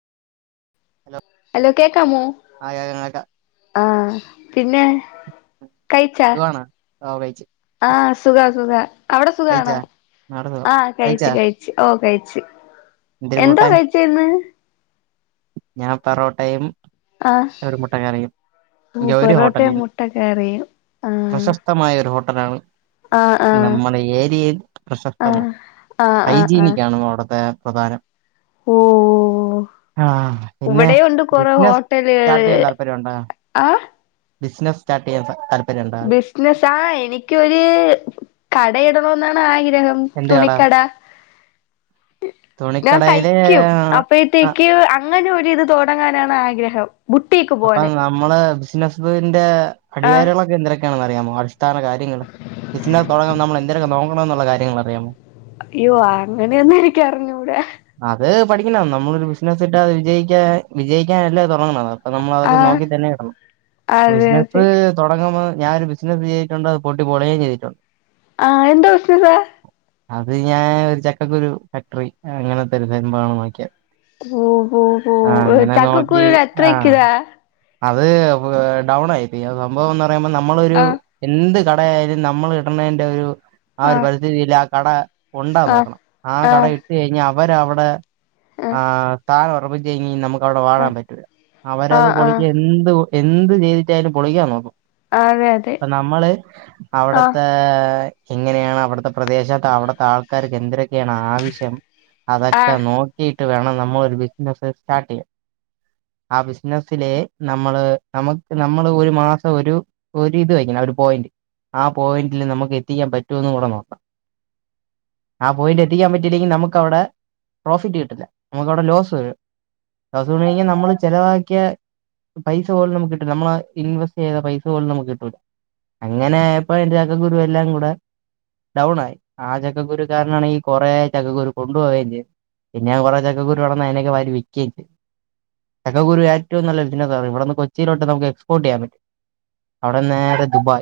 hello കേക്കാമോ ആ കേക്കാം കേക്കാം ആ പിന്നെ കഴിച്ചാ സുഖാണ് ആ കഴിച്ച് ആഹ് സുഖാ സുഖാഅവിടെ സുഖാണൊ കഴിച്ചാ നാട് സുഖം ആ കഴിച്ച് കഴിച്ചാ കഴിച്ച്ഓ കഴിച്ച് എന്തൊരു എന്തോ കൂട്ടാൻ കഴിച്ചേ ഇന്ന് ഞാൻ പെറോട്ടയും ആഹ് ഒരു മുട്ടകറിയും ഓ ഗൗരി പൊറോട്ടയും ഹോട്ടലിന്ന് മുട്ടക്കറിയും ആഹ് പ്രശസ്തമായ ഒരു ഹോട്ടലാണ് ആഹ് നമ്മുടെ ഏരിയയും ആഹ് പ്രശസ്തമാണ് ആഹ് ആഹ് ആഹ് ആഹ് ഹൈജീനിക് ആണ് അവിടുത്തെ പ്രധാനം ഓ ആ പിന്നെ ഇവിടെയും ഉണ്ട് കൊറെ ബിസിനസ് സ്റ്റാർട്ട് ഹോട്ടലുകള് ചെയ്യാൻ താല്പര്യണ്ടോ ആഹ് ബിസിനസ് സ്റ്റാർട്ട് ചെയ്യാൻ താല് ബിസിനസ് ആ എനിക്കൊരു കടയിടണ ന്നാണ് ആഗ്ര ഹം എന്ത് കട തുണിക്കട ഞാൻ തുണിക്കടയില് തൈക്കും ആ അപ്പഴത്തേക്ക് അങ്ങനെ ഒരുരിത് തുടങ്ങാനാണ് ആഗ്രഹം ബുട്ടീക്ക് അപ്പൊ പോലെ നമ്മള് ബിസിനസിന്റെ ആഹ് അടികാരികളൊക്കെ എന്തൊരു ക്കെ അറിയാമോ അടിസ്ഥാന കാര്യങ്ങള് ബിസിനസ് തുടങ്ങാൻ നമ്മൾ എന്തരൊക്കെ നോക്കണം എന്നുള്ള കാര്യങ്ങൾ അറിയാമോ അയ്യോ അങ്ങനെയൊന്നും എനിക്ക് അറിഞ്ഞൂട അത് പഠിക്കണം നമ്മളൊരു ബിസിനസ് ഇട്ട് അത് വിജയിക്കാ വിജയിക്കൻഅല്ലേ തുടങ്ങണത് അപ്പൊ നമ്മള് അതൊക്കെ ആഹ് നോക്കി തന്നെ ഇടണം അതെ അതെ ബിസിനസ് തുടങ്ങ ഞാനൊരു ബിസിനസ് ചെയ്തിട്ടണ്ട്ത് പൊട്ടിപ്പൊളിയെയും ചെയ്തിട്ടുണ്ട് ആ എന്തു ബിസിനസ അത് ഞാൻ ഒരു ചക്കക്കുരു ഫാക്ടറി അങ്ങനത്തെ ഒരു സംഭമാണ് നോക്കിയത് ഓ ഓ ആ ഓ അങ്ങനെ നോക്കി ചക്കക്കുരു എത്ര ആ ഇക്കിതാ അത് ഡൗൺ ആയി പോയി സംഭവം എന്ന് പറയുമ്പോ നമ്മളൊരു ആഹ് എന്ത് കടയായാലും നമ്മൾ ഇടണേന്റെ ഒരു ആ ഒരു ആഹ് പരിധിയില് ആ കട ഉണ്ടാ ആഹ് നോക്കണം ആ കട ആഹ് ഇട്ട കഴിഞ്ഞാ അവര് അവിടെ ആഹ് ആ താഴ്‌ ഉറപ്പിച്ച കഴിഞ്ഞ നമുക്ക് അവിടെ വാഴാൻ ആഹ് പറ്റൂല്ല അവരത് ആഹ് പൊളി ആഹ് എന്ത് എന്ത് ചെയ്തിട്ടായാലും പൊളിക്കാൻ നോക്കും അതെ അതെ അപ്പൊ നമ്മള് ആഹ് അവിടത്തെ എങ്ങനെയാണ് അവിടുത്തെ പ്രദേശത്ത് അവിടുത്തെ ആൾക്കാരൊക്കെ എന്തിര് ആവശ്യം അതൊക്കെ ആഹ് നോക്കി വേണം നമ്മൾ ഒരു ബിസിനസ് സ്റ്റാർട്ട് ചെയ്യാൻ ആ ബിസിനസിലെ നമ്മള് നമുക്ക് നമ്മള് ഒരു മാസം ഒരു ഒരു ഇത് വയ്ക്കണം ഒരു പോയിന്റ് ആ പോയിന്റില് നമുക്ക് എത്തിക്കാൻ പറ്റുമോന്ന് കൂടെ നോക്കാം ആ പോയിന്റ് എത്തിക്കാൻ പറ്റില്ലെങ്കിൽ നമുക്ക് അവിടെ പ്രോഫിറ്റ് കിട്ടില്ല നമുക്ക് അവിടെ ലോസ് വരും ലോസ് പറ കഴിഞ്ഞാൽ നമ്മള് ചെലവാക്കിയ പൈസ പോലും നമുക്ക് കിട്ടൂല്ല നമ്മള് ഇൻവെസ്റ്റ് ചെയ്ത പൈസ പോലും നമുക്ക് കിട്ടൂല അങ്ങനെ അയാപ്പൊ എന്റെ ചക്ക കുരുവെല്ലാം കൂടെ ഡൗണ് ആയി ആ ചക്കുരു കാരനാണെങ്കിൽ കൊറെ ചക്കക്കുരു കൊണ്ടുപോവുകയും ചെയ്തു പിന്നെ ഞാൻ കുറെ ചക്കുരു കിടന്ന അതിനൊക്കെ വാരി വില്ക്കയിമ്മ് ചെയ്ത് ചക്കക്കുരു ഏറ്റവു നല്ല ബിസിനസ ഇവിടെന്ന് കൊച്ചിയിലോട്ട് നമുക്ക് എക്സ്പോർട്ട് ചെയ്യൻ പറ്റും അവിടെ നേരെ ദുബായ്